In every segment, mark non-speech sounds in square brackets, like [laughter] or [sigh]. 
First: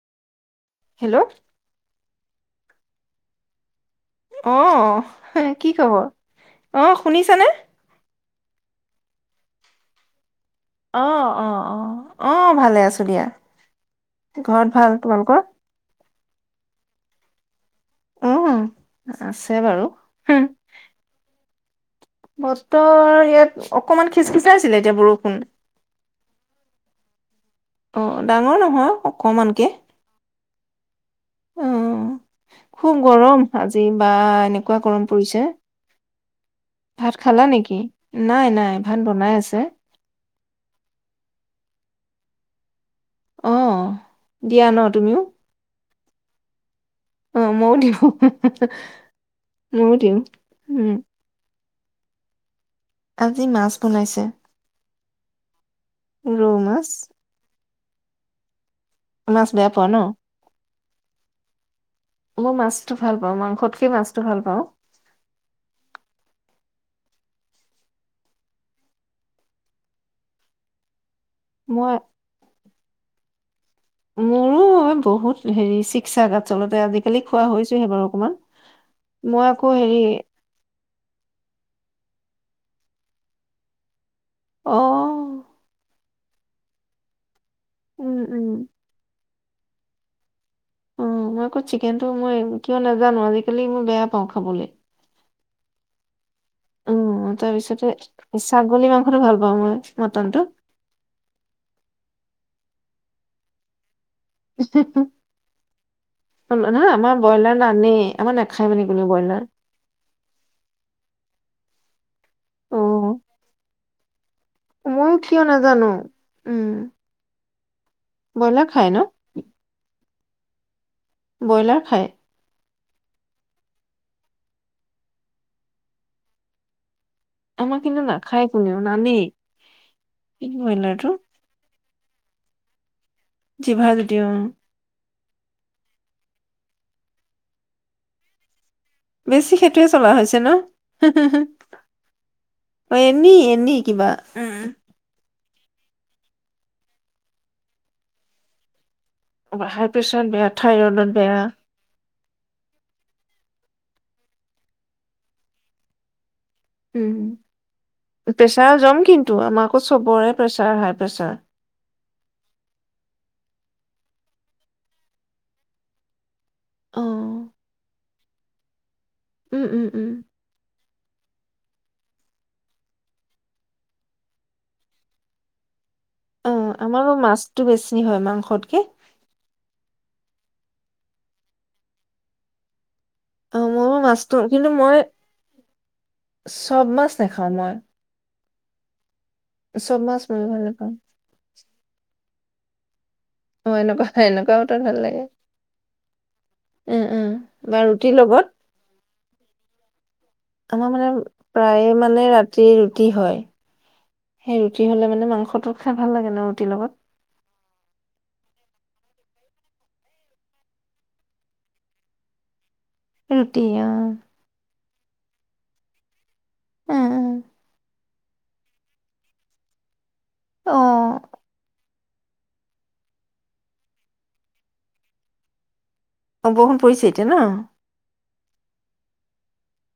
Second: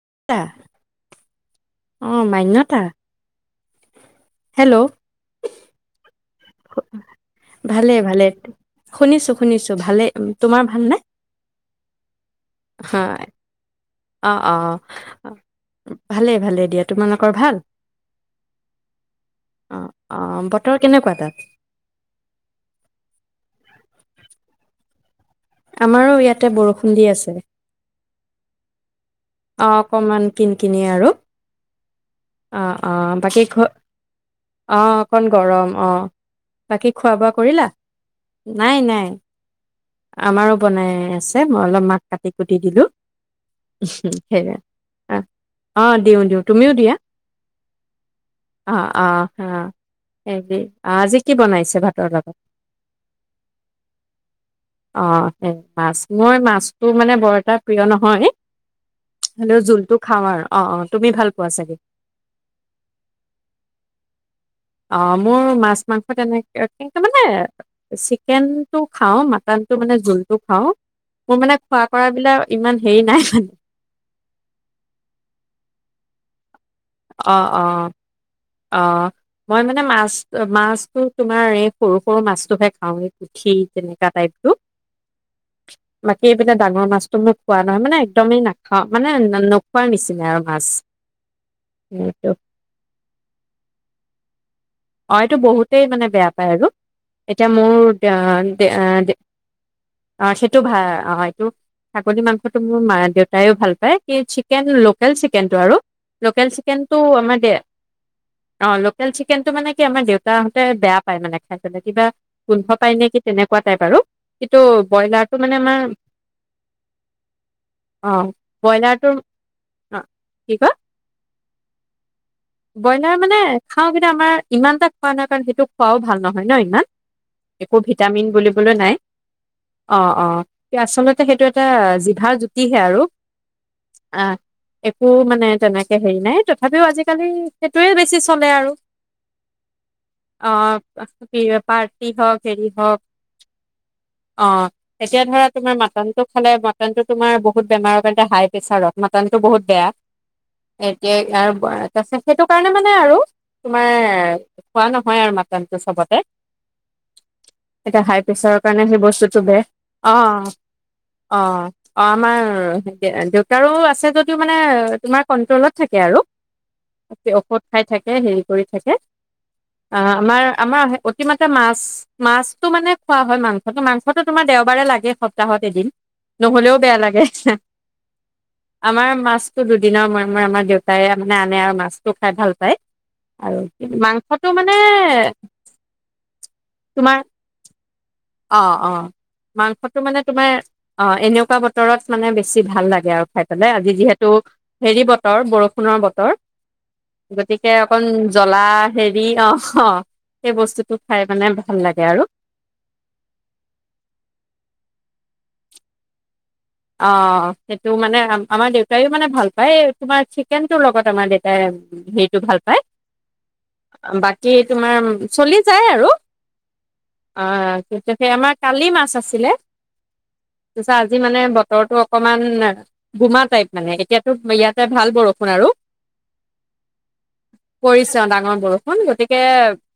[inaudible] Hello অ', Manyata hello অ', কি খবৰ? অ' শুনিছানে? শুনিছোঁ, শুনিছোঁ, ভালে তোমাৰ ভালনে অ', অ, অ, অ' ভালে আছো দিয়া। হয় অ', ঘৰত অ'। ভাল অ' তোমালোকৰ? ভালেই, ভালেই দিয়া। তোমালোকৰ ভাল? উম, আছে অ, বাৰু। অ', হুম, বতৰ কেনেকুৱা তাত? বতৰ ইয়াত অকমান খিচখিচাইছিলে এতিয়া বৰ আমাৰো ইয়াতে বৰষুণ দি আছে। ডাঙৰ নহয় অকমানকে। অ' অকমান কিনকিনিয়া আৰু অ' অ, খুব অ', গৰম বাকী খো আজি বা এনেকুৱা অ', গৰম অকণ পৰিছে। গৰম, অ', বাকী খোৱা ভাত বোৱা খালা কৰিলা? নেকি? নাই, ভাত নাই। বনাই আছে। আমাৰো বনাই আছে, মই অলপ মাক কাটি কুটি দিলো। অ' সেইয়া দিয়া ন তুমিও? অ', দিওঁ, দিওঁ তুমিও দিয়া? অ', মইও দিওঁ অ অ অ মইও দিওঁ হেৰি উম। আজি কি বনাইছে ভাতৰ লগত আজি মাছ বনাইছে। অ', সেই মাছ মই ৰৌ মাছটো মাছ, মানে বৰ এটা প্ৰিয় নহয়। মাছ হ'লেও বেয়া পোৱা জোলটো ন? খাওঁ আৰু অ', অ'। তুমি ভাল পোৱা চাগে? মই মাছটো ভাল পাওঁ, মাংসতকে মাছটো ভাল পাওঁ। অ', মোৰ মাছ, মাংস তেনেকে কিন্তু মানে চিকেনটো খাওঁ, মাটানটো মানে জোলটো খাওঁ। মোৰ মানে খোৱা মই কৰা বিলাক ইমান হেৰি নাই‌ [unintelligible] মোৰো মই বহুত হেৰি চিক চাক অ', অ', অ', মই আকৌ মানে হেৰি মাছ-মাছটো তোমাৰ এই সৰু, সৰু মাছটোকে খাওঁ এই পুঠি তেনেকোৱা টাইপ অহ। বাকী এই পিনে ডাঙৰ মাছটো মোক খোৱা নহয়, মানে উম একদমেই উম নাখাওঁ, মানে নোখোৱাৰ নিচিনা আৰু মাছ মই অ', চিকেনটো এইটো মই কিয় নাজানো আজিকালি মই বেয়া পাওঁ খাবলে। হয়টো বহুতে মানে বেয়া বেয়া পাই আৰু উম এতিয়া মোৰ তাৰপিছতে ছাগলী মাংসটো ভাল পাওঁ মই মটনটো। [unintelligible] সিটো মোৰ মা দেউতায়ো ভাল পায়। কি চিকেন লোকেল চিকেনটো আৰু লোকেল নহয় চিকেনটো, আমাৰ দে ব্ৰইলাৰ নানেই আমাৰ নাখায় অ', মানে কোনেও লোকেল ব্ৰইলাৰ। চিকেনটো মানে আমাৰ দেউতাহঁতে বেয়া পায় মানে খাই পেলাই, কিবা গোন্ধ অ পায় নেকি তেনেকুৱা টাইপ আৰু কিন্তু ময়ো কিয় ব্ৰইলাৰটো মানে নাজানো আমাৰ উম অ', ব্ৰইলাৰ খায় ন? বইলাৰটোৰ [unintelligible] [unintelligible] ব্ৰইলাৰ খায়? ব্ৰইলাৰ মানে খাওঁ কিন্তু আমাৰ ইমান এটা খোৱা নাযাই কিন্তু খোৱাও ভাল নহয় ন ইমান? আমাৰ একো কিন্তু ভিটামিন নাখায় বুলিবলৈ কোনেও নাই নানেই অ', অ', পিংক কিন্তু ব্ৰইলাৰটো আচলতে সেইটো এটা জি জিভাৰ জুতিহে আৰু। জিভাৰ জুতি আহ অ'। একো মানে তেনেকে হেৰি নাই। তথাপিও আজিকালি সেইটোৱে বেছি চলে আৰু।। বেছি সেইটোৱে চলা হৈছে ন অ হে হে পাৰ্টি হওক হেৰি হওক এনেই এনেই কিবা অ উ। এতিয়া ধৰা তোমাৰ মাটনটো খালে মটনো তোমাৰ বহুত বেমাৰৰ বেয়া হাই প্ৰেছাৰত।। মাটনতটো বহুত হাই বেয়া প্ৰেছাৰত বেয়া থাইৰইডত বেয়া এতিয়া তাৰ সেইটো কাৰণে মানে আৰু।। তোমাৰ খোৱা নহয় আৰু মাটনটো চবতে। উম এতিয়া হাই প্ৰেচাৰৰ প্ৰেছাৰ কাৰণে জম সেই কিন্তু বস্তুতটো বেয়া আমাৰ আকৌ অ চবৰে প্ৰেছাৰ হাই প্ৰেছাৰ অ অ আমাৰ দেউ দেউতাৰো আছে। [unintelligible] যিদও মানে তোমাৰ কন্ট্ৰোলত থাকে আৰু অ অকে ঔষধ খাই থাক [inaudible] কৰি থাকে উম উম আ উম আমাৰ আমাৰ [unintelligible] [unintelligible] মাছ মাছটো মানে খোৱা হয় মাংসটো মাংসটো তোমাৰ দেওবাৰে লাগে সপ্তাহত এদিন অ নহলেও বেয়া আমাৰো লাগে। মাছটো বেছি হয় মাংসতকে আমাৰ মাছতো দুদিনৰ মুৰে মাৰ আমাৰ দেউতাই মানে আনে আৰু, মাছটো খাই ভাল পায়। অ আৰু মোৰো মাছটো মাংসটো কিন্তু মানে, মই চব মাছ তোমাৰ নাখাওঁ মই অ, অ মাংসটো চব মানে মাছ ময়ো তোমাৰ ভাল নাপাওঁ অ এনেকুৱা বতৰত মানে বেছি ছি ভাল লাগে আৰু খাই অ পেলাই আজি এনেকুৱা যিহেতু এনেকুৱা বতৰত ভাল হেৰি লাগে বতৰ বৰষুণৰ বতৰ উম উম গতিকে বা উম ৰুটিৰ লগত জ্বলা হেৰি অহ আমাৰ মানে প্ৰায়ে মানে ৰাতি ৰুটি হয়, সেই ৰুটি হলে মানে মাংস তোক খাই ভাল লাগে ন ৰুটিৰ লগত। অ, সেইটো মানে আম আমাৰ দেউত [unintelligible] মানে ভাল পায় তোমাৰ চিকেনটোৰ লগত আমাৰ দেউতাই উম হেৰিটো ভাল পায়। ৰুটি আহ বাকী তোমাৰ চলি যায় আৰু উম আ উম আমাৰ কালি মাছ আছিলে। অ পিছে আজি মানে বত তৰটো অকমান গোমা টাইপ মানে, এতিয়াতো ইয়াতে ভাল বৰষুণ আৰু অ বঅষুন পৰিছে এতিয়া ন? পৰিছে ডাঙৰ বৰষুণ গতিকে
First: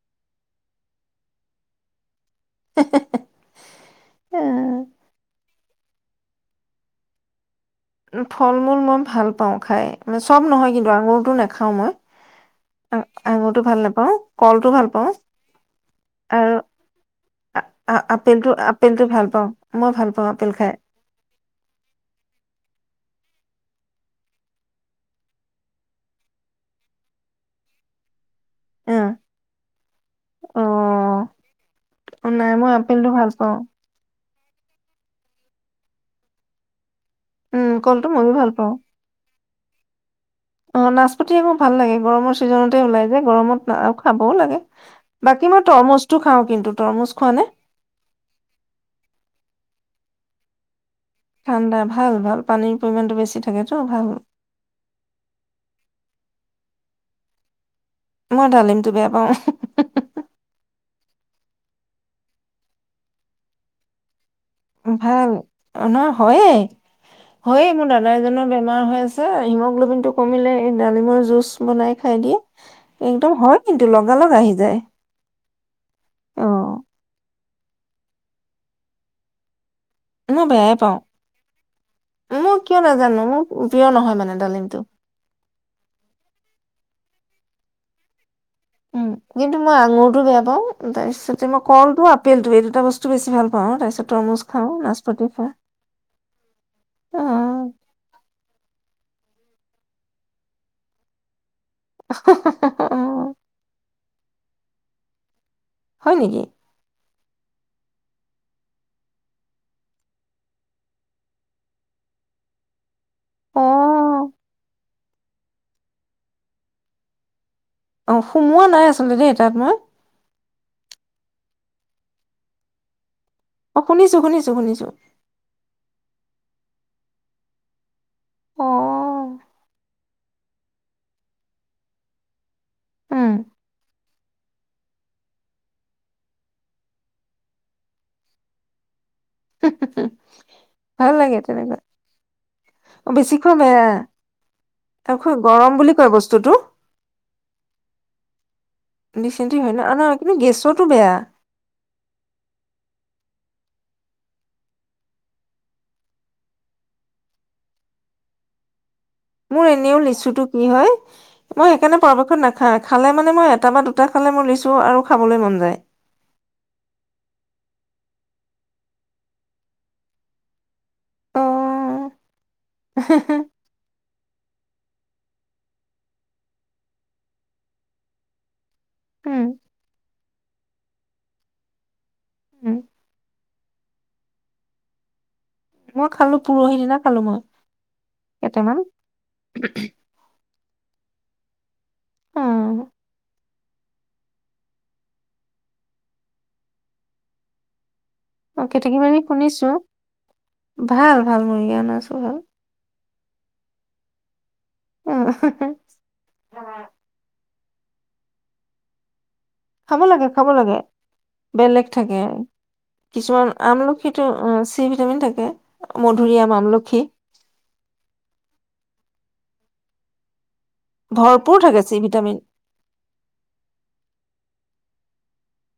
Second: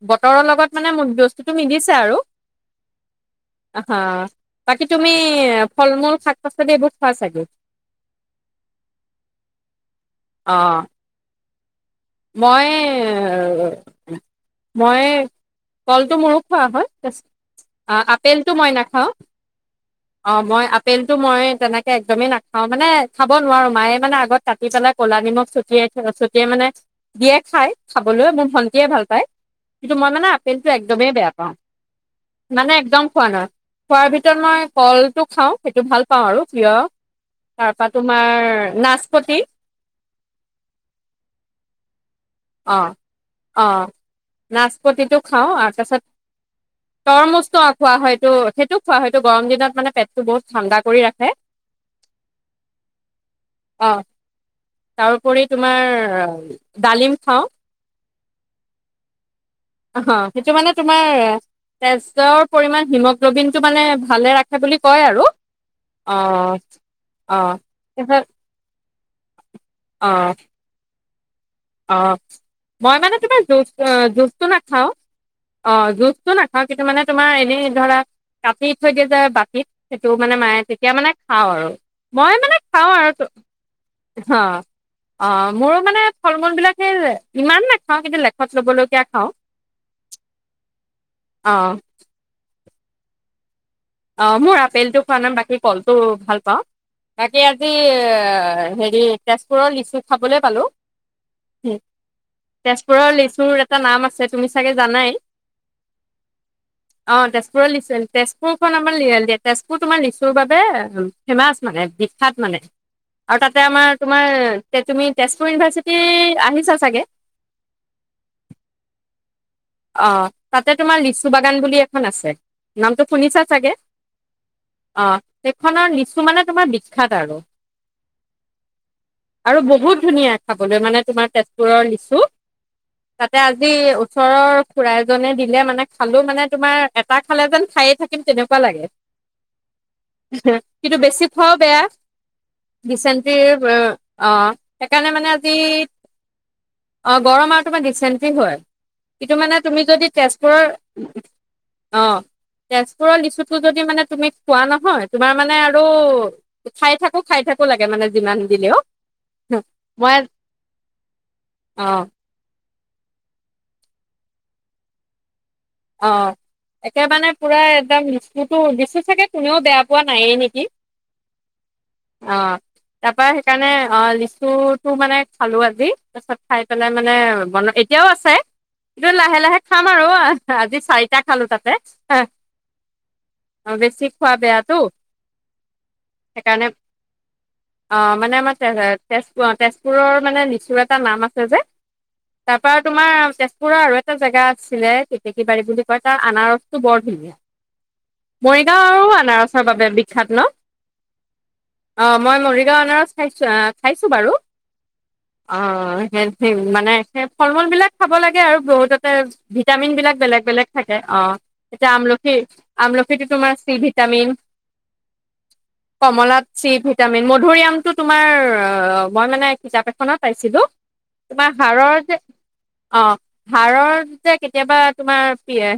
বতৰৰ লগত মানে [unintelligible] বস্তুতটো মিলিছে আৰু হা বাকি উম তুমি ফল মূল শাক [unintelligible] চাগে ফল-মূল মই ভাল পাওঁ খাই। [unintelligible] চব নহয় অ', কিন্তু আঙুৰটো নে খাওঁ মই মই, আ আঙুৰটো ভাল নাপাওঁ কলটো ভাল মই, পাওঁ কলটো মোৰো আৰু খোৱা হয়। আ আ আপেলটো মই আপেলটো নাখাওঁ। ভাল পাওঁ মই ভাল পাওঁ অ, আপেল মই খাই। আপেলটো মই তেনেকে একদমেই নাখাও মানে খাব নোৱাৰো মায়ে মানে আগত কাটি পেলাই ক'লা নিমখ ছটিয়াই থ, ছটিয়াই মানে দিয়ে খাই খাবলৈ মন ভন্টিয়ে অ ভাল কিন্তু মই মানে আপেলটো একদমেই বেয়া পাওঁ অ নাই মই মানে একদম আপেলটো খোৱা ভাল নাই পাওঁ খোৱাৰ ভি মই কলটো খাওঁ, সেইটো ভাল পাওঁ আৰু প্ৰিয়। উম তাৰ পা কলটো তোমাৰ ময়ো ভাল পাওঁ। নাচপতি। অ নাচপতি আকৌ ভাল লাগে গৰমৰ অ', ছিজনতে ওলাই যে গৰমত না অ', খাবও লাগে নাচপতিটো বাকী খাওঁ মই আ তাৰপাছত তৰমুজটো খাওঁ কিন্তু তৰমুজ খোৱা নে তৰমুজটো অ খোৱা হয়টো সেইটো খোৱা হয়টো গৰম দিনত। মানে পেটটো বহুত ঠাণ্ডা কৰি ৰাখে, ঠাণ্ডা ভাল ভাল পানীৰ পৰিমাণটো বেছি থাকেতো অ', ভাল তাৰোপৰি তোমাৰ ডালিম খাওঁ। মই ডালিমটো বেয়া পাও। অ' সেইটো মানে তোমাৰ তেজৰ পৰিমাণ হিমগ্ল'বিনটো মানে ভালে ৰা ভাল অ নহ, হয়য়ে, অ' হয়ে মোৰ দাদা তাৰপিছত এজনৰ বেমাৰ হৈ আছে [unintelligible] হিমোগ্ল'বিনটো অ' কমিলে এই ডালিমৰ জুচ বনাই অ' খাই দিয়ে, মই মানে একদম তোমাৰ হয় জুচ কিন্তু লগা লগ জুচটো আহি যায়। নাখাওঁ অ, জুচটো অ নাখাওঁ, কিন্তু মানে তোমাৰ এই ধৰা কাটি থৈ দিয়ে যে বাটিত। সেইটো মানে মই মায়ে, বেয়াই তেতিয়া পাওঁ মানে খাওঁ আৰু মই মানে মোৰ কিয় খাওঁ আৰু, নাজানো মোৰ প্ৰিয় নহয় মানে অ', ডালিমটো অ, মোৰো মানে বিলাকে ইমান নেখাওঁ কিন্তু লে উ, কিন্তু মই আঙুৰটো বেয়া পাও, তাৰপিছতে মই অ' কলটো আপেল টো এই দুটা বস্তু বেছি ভাল পাওঁ। তাৰপিছত অ', তৰমুজ মোৰ খাওঁ আপেলটো খোৱা নাচপতি নাই, খাওঁ বাকী কলটো ভাল পাওঁ, বাকী অ', আজি হেৰি তেজপুৰৰ লিচু খাবলৈ পালোঁ। তেজপুৰৰ লিচুৰ এটা নাম আছ ছে, তুমি চাগে জানাই? হয় নেকি? অ, তেজপুৰৰ লিচু আছিল, তেজপুৰ এইখন আমাৰ, তেজপুৰ তোমাৰ লিচুৰ বাবে ফেমাচ মানে বিখ্যাত মানে। আৰু তাতে আমাৰ, তোমাৰ অ', তে তুমি তেজপুৰ ইউনিভাৰ্চিটি আহিছা চাগে। অ, সোমোৱা নাই আচলতে দেই [unintelligible] অ তাতে তোমাৰ লিচু বাগান বুলি এখন আছে নামটো শুনিছা চাগে, অ', শুনিছো শুনিছো শুনিছো অ, সেইখনৰ নিচ তো মানে তোমাৰ বিখ্যাত আৰু। অ', আৰু বহুত ধুনীয়া, খাবলৈ মানে তোমাৰ তেজপুৰৰ লিচু, উম, তাতে আজি ওচৰৰ খুৰা এজনে দিলে মানে খালো মানে তোমাৰ এটা খালে যেন খায়ে থাকিম তেনেকুৱা লাগে। কিন্তু ভাল বেছি লাগে খোৱাও তেনেকুৱা বেয়া অ', ডিচেণ্টি বেছি খোৱা বেয়া অ', সেইকাৰণে আৰু মানে খোৱা আজি গৰম বুলি কয় বস্তুটো অ', গৰম আৰু তোমাৰ ডিচেণ্টি হয়। মানে ডিচেণ্ট্ৰি হয় ন তুমি অ', যদি নহয় কিন্তু তেজপুৰৰ গেছতো বেয়া অ', তেজপুৰৰ লিচু যদি মানে তুমি খোৱা নহয়, তোমাৰ মানে আৰু খাই থাকো খাই থাকো লাগে যিমান দিলেও মোৰ এনেও মই লিচুটো কি হয়, মই অ সেইকাৰণে পৰাপক্ষত না খালে মানে মই এটা বা দুটা খালে মোৰ লিচু আৰু খাবলৈ মন যায়। অ', একে মানে পুৰা একদম লিচুতো লিচু চাগে কোনেও বেয়া পোৱা নায়েই নেকি? অ অ', তাৰ পৰা সেইকাৰণে অ', লিচু তোৰ মানে খালো আজি তাৰপিছত খাই পেলাই মানে বন এতিয়াও আছে। এইটো লাহে উম লাহে খাম আৰু। আজি চাৰিটা খালো তাতে হয়, উম অ', বেছি খোৱা বেয়াটো মই খালো সেইকাৰণে পৰহি দিনা খালো মই অ', মানে আমাৰ কেইটামান তেজপুৰ অ', তেজপুৰৰ মানে লিচুৰ এটা নাম তেযে অ তাৰ পৰা তোমাৰ তে পুৰা আৰু এটা জেগা আছিলে তে [unintelligible] বাৰী বুলি কয় তাৰ আনাৰচটো বৰ ধুনীয়া। অ কেতেকী মৰিগাওঁয়ো বাৰী আনাৰচৰ শুনিছো বাৱে বিখ্যাত ন? ভাল ভাল মুৰিগেনৰ আছো অ', মই ভাল মৰিগাওঁ আনাৰচ খাইছো আহ খাইছো বাৰু অ অ' সেই মানে সেই ফল মূল বিলাক খাব লাগে আৰু বহুততে ভিটামিন খাব বিলাক লাগে বেলেগ খাব বেলেগ লাগে থাকে অ বেলেগ এতিয়া থাকে আমলখিৰ আমলখিটো কিছুমান তোমাৰ চি আমলখিটো ভিটামিন চি ভিটামিন থাকে কমলাত মধুৰিআম চি আমলখি ভিটামিন মধুৰী আমটো তোমাৰ অ মই মানে কিতাপ এখনত পাইছিলো তোমাৰ ভৰপূৰ থাকে চি হাড়ৰ যে ভিটামিন অ হাড়ৰ যে কেতিয়াবা, তোমাৰ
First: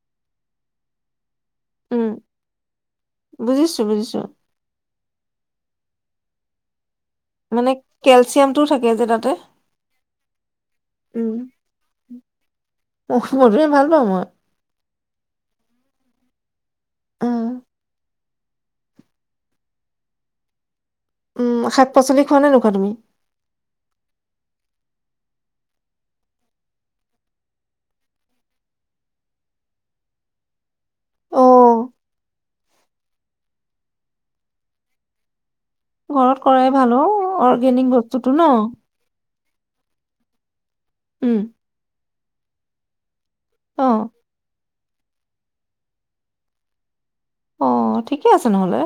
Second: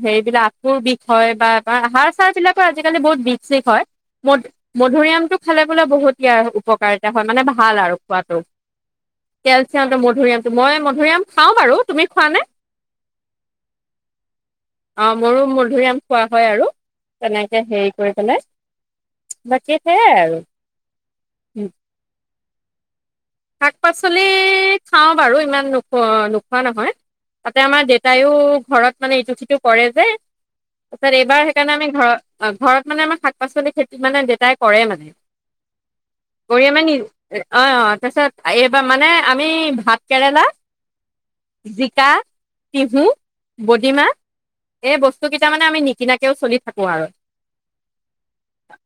হেৰিবিলাক আঠুৰ বিষয় বা, কাৰ আহাৰ উম চাৰ বিলাকৰ আজিকালি বহুত বিষ চিস বুজিছো হয় বুজিছো ম মধুৰিআমটো, খালে বোলে বহুত ইয়াৰ উপকাৰ হয় মানে ভাল আৰু খোৱাটো কেলচিয়ামটোও থাকে যে তাতে কেলচিয়াম টো মধুৰিআমটো মই মধুৰিআম উম খাওঁ বাৰু তুমি খোৱা নে মধুৰিআম ভাল পাওঁ মই অ মোৰো মধুৰিআম খোৱা হয় আৰু উম তেনেকে হেৰি কৰি পেলাই বাকী সেইয়াই আৰু উম শাক পাচলি, খোৱা নে নোখোৱা তুমি? শাক পাচলি খাওঁ বাৰু ইমান নোখো নোখোৱা নহয়, তাতে আমাৰ দেতাইও ঘৰত মানে ইটো সিটো কৰে যে তাৰপি এইবাৰ অ সেইকাৰণে আমি ঘৰত ঘৰত মানে আমাৰ শাক পাচলি খেতি মানে দেতাই কৰে মানে। ঘৰত কৰি কৰাই আমাৰ নি ভাল অ' অ অৰ্গেনিক তাৰপিছত বস্তুটো। ন এইবাৰ মানে আমি ভাত কেৰেলা উম জিকা। তিহু। অ বদীমা। এই বস্তু কেইটা মানে আমি নিকিনাকেও চলি থাকো আৰু। অ' ঠিকে আছে নহলে।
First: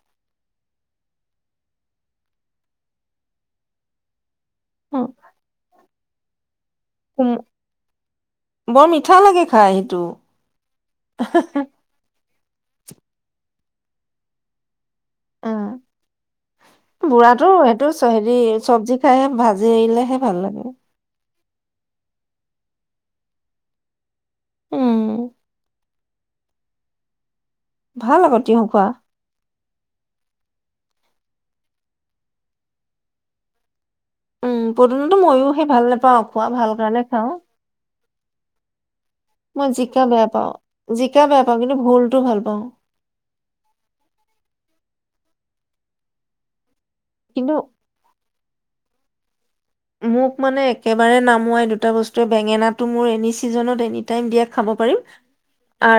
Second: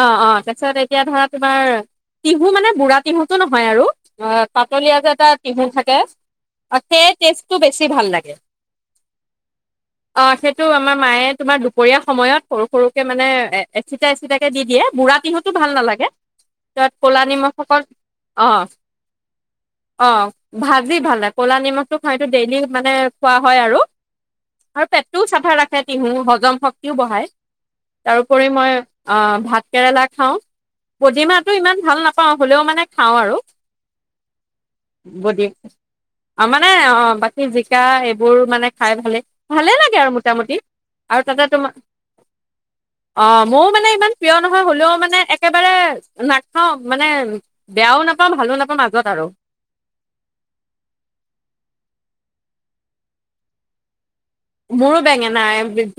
অ অ তাৰপিছত এতিয়া ধৰা তোমাৰ তিহু মানে বুঢ়া তিহুটো নহয় আৰু। অ'। অ, পাতলীয়া যে এটা তিহু থাকে। অ' সেই উম টেষ্টটো বেছি ভাল লাগে, বৰ মিঠা লাগে খাই সেইটো অ' সেইটো আমাৰ মায়ে তোমাৰ দুপৰীয়া সময়ত সৰু সৰুকে মানে এ এচিটা এচিটাকে দি দিয়ে। বুঢ়া তিহুতো উম ভাল নালাগে তত ক'লা নিমখসকল, অ'। খাই ভাজি অ আহিললেহে ভাল লাগে। ভাজি ভাল ক'লা নিমখটো খাইটো ডেইলি মানে খোৱা হয় আৰু। আৰু উম পেটটোও চাফা ৰাখে। তিহু হজম শক্তিও বঢ়ায়। ভাল আকৌ তাৰোপৰি তিয়হ মই খোৱা আহ ভাত কেৰেলা খাওঁ। পদিনাটো ইমান ভাল নাপাওঁ হ'লেও মানে খাওঁ আৰু। উম পদুনাটো বদি, ময়ো সেই ভাল নাপাওঁ অ খোৱা মানে ভাল অ কাৰণে খাওঁ বাকী জিকা এইবোৰ মানে খাই ভালে মই ভালেই লাগে জিকা আৰু বেয়া পাওঁ মোটামুটি আৰু জিকা তাতে বেয়া পাওঁ তোমাৰ, কিন্তু ভোলটো ভাল পাওঁ অ' মোৰো মানে ইমান প্ৰিয় নহয় হলেও মানে একেবাৰে নাখাওঁ। মানে কিন্তু বেয়াও নাপাওঁ। মই ভালো। [unintelligible] আগত আৰু। মোক মানে একেবাৰে নামোৱাই দুটা বস্তুৱে বেঙেনাটো মোৰ এনি চিজনত এ দিয়া খাব পাৰিম মোৰো বেঙেনা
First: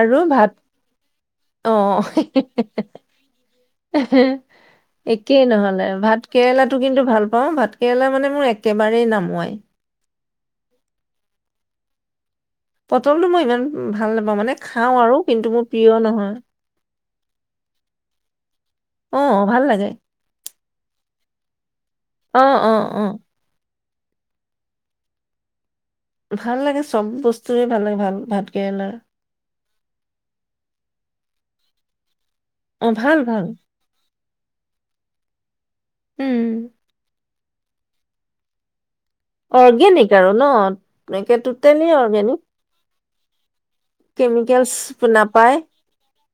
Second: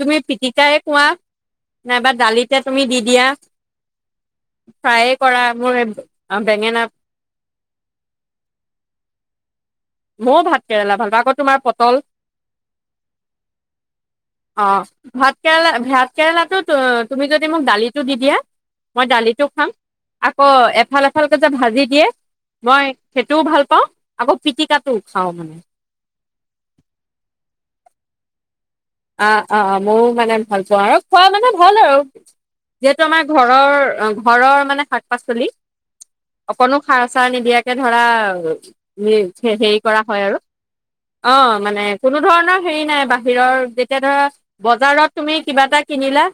তুমি ভাত। পিটিকাই কোৱা অ' নাইবা দালিতে তুমি দি দিয়া ফ্ৰায়ে কৰা একেই মোৰ নহলে ভাত কেৰেলাটো বেঙেনা কিন্তু ভাল পাওঁ ভাত কেৰেলা মানে মোৰ [unintelligible] মই। ময় ভাত কেৰেলা ভাল পাওঁ আকৌ তোমাৰ পটল। পটলটো মই ইমান ভাল নাপাওঁ মানে অ', খাওঁ আৰু ভাত কিন্তু মোৰ কেৰেলা প্ৰিয় ভাত নহয় কেৰেলাটো তুমি যদি মোক দালিটো দি দিয়া মই অ দালিটো ভাল খাম লাগে আকৌ ফালেফাল কে যে ভাজি দিয়ে, অ অ মই অ সেইটোও ভাল পাওঁ। আকৌ পিটিকা টো খাওঁ মানে। ভাল লাগে চব বস্তুৱে ভাল লাগে, ভাল ভাত কেৰেলাৰ অ' অ'। খোৱা মানে ভাল আৰু অ যিহেতু ভাল আমাৰ ভাল ঘৰৰ, অ' ঘৰৰ মানে শাক পাচলি। উম অকণো সাৰ-চাৰ নিদিয়াকে ধৰা হেৰি কৰা অৰ্গেনিক হয় আৰু ন একে অ' মানে টোটেলি কোনো অৰ্গেনিক ধৰণৰ হেৰি নাই, বাহিৰৰ ধৰা কেমিকেলছ বজাৰত তুমি নাপায় কিবা এটা কিনিলা,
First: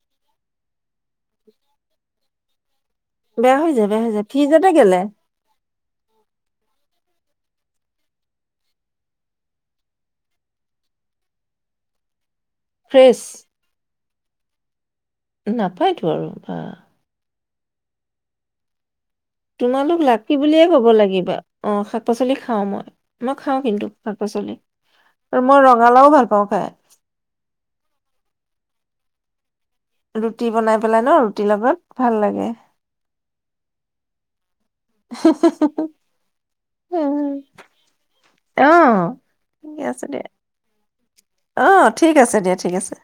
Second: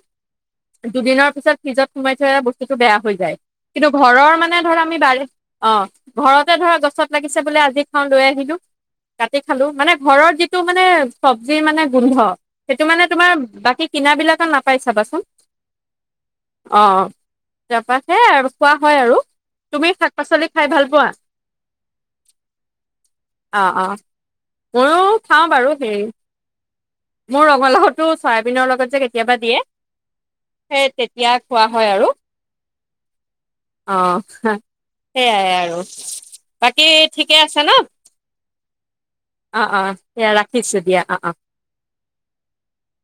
দুদিনৰ পিছত ফিজত সোমাই থয় আৰু বস্তু বেয়া হয় যায় বেয়া হৈ যায় কিন্তু বেয়া হৈ যায় ঘৰৰ মানে ফ্ৰিজতে ধৰ আমি গেলে ডাইৰেক্ট, অ' ঘৰতে ধৰা গছত লাগিছে বোলে আজি খাওঁ লৈ আহিলোঁ, কাটি খালোঁ মানে ঘৰৰ যিটো মানে চব্জিৰ মানে গোন্ধ সেইটো মানে ফ্ৰেছ তোমাৰ বাকী কিনা বিলাকে নাপাই চাবা নাপায়তো আৰু বা। তাৰপৰা সেয়াই আৰু খোৱা হয় আৰু তুমি তোমালোক শাক লাকী পাচলি বুলিয়ে খাই ভাল কব পোৱা লাগিব, অ' শাক-পাচলি খাওঁ মই, মই অ খাওঁ কিন্তু অ শাক-পাচলি ময়ো আৰু খাওঁ মই বাৰু হেৰি ৰঙালাও ভাল পাওঁ খাই। মোৰ ৰঙালাও টো ছয়াবিনৰ লগত যে কেতিয়াবা দিয়ে ৰুটি বনাই সেই পেলাই ন, তেতিয়া ৰুটি খোৱা হয় লগত আৰু ভাল লাগে। অ [unintelligible] সেইয়াই আৰু বাকী ঠিকে আছে ন। অ'। অ' ঠিকে অ' আছে দিয়া সেয়া ৰাখিছো দিয়া, অ' অ'। ঠিক আছে দিয়া ঠিক আছে।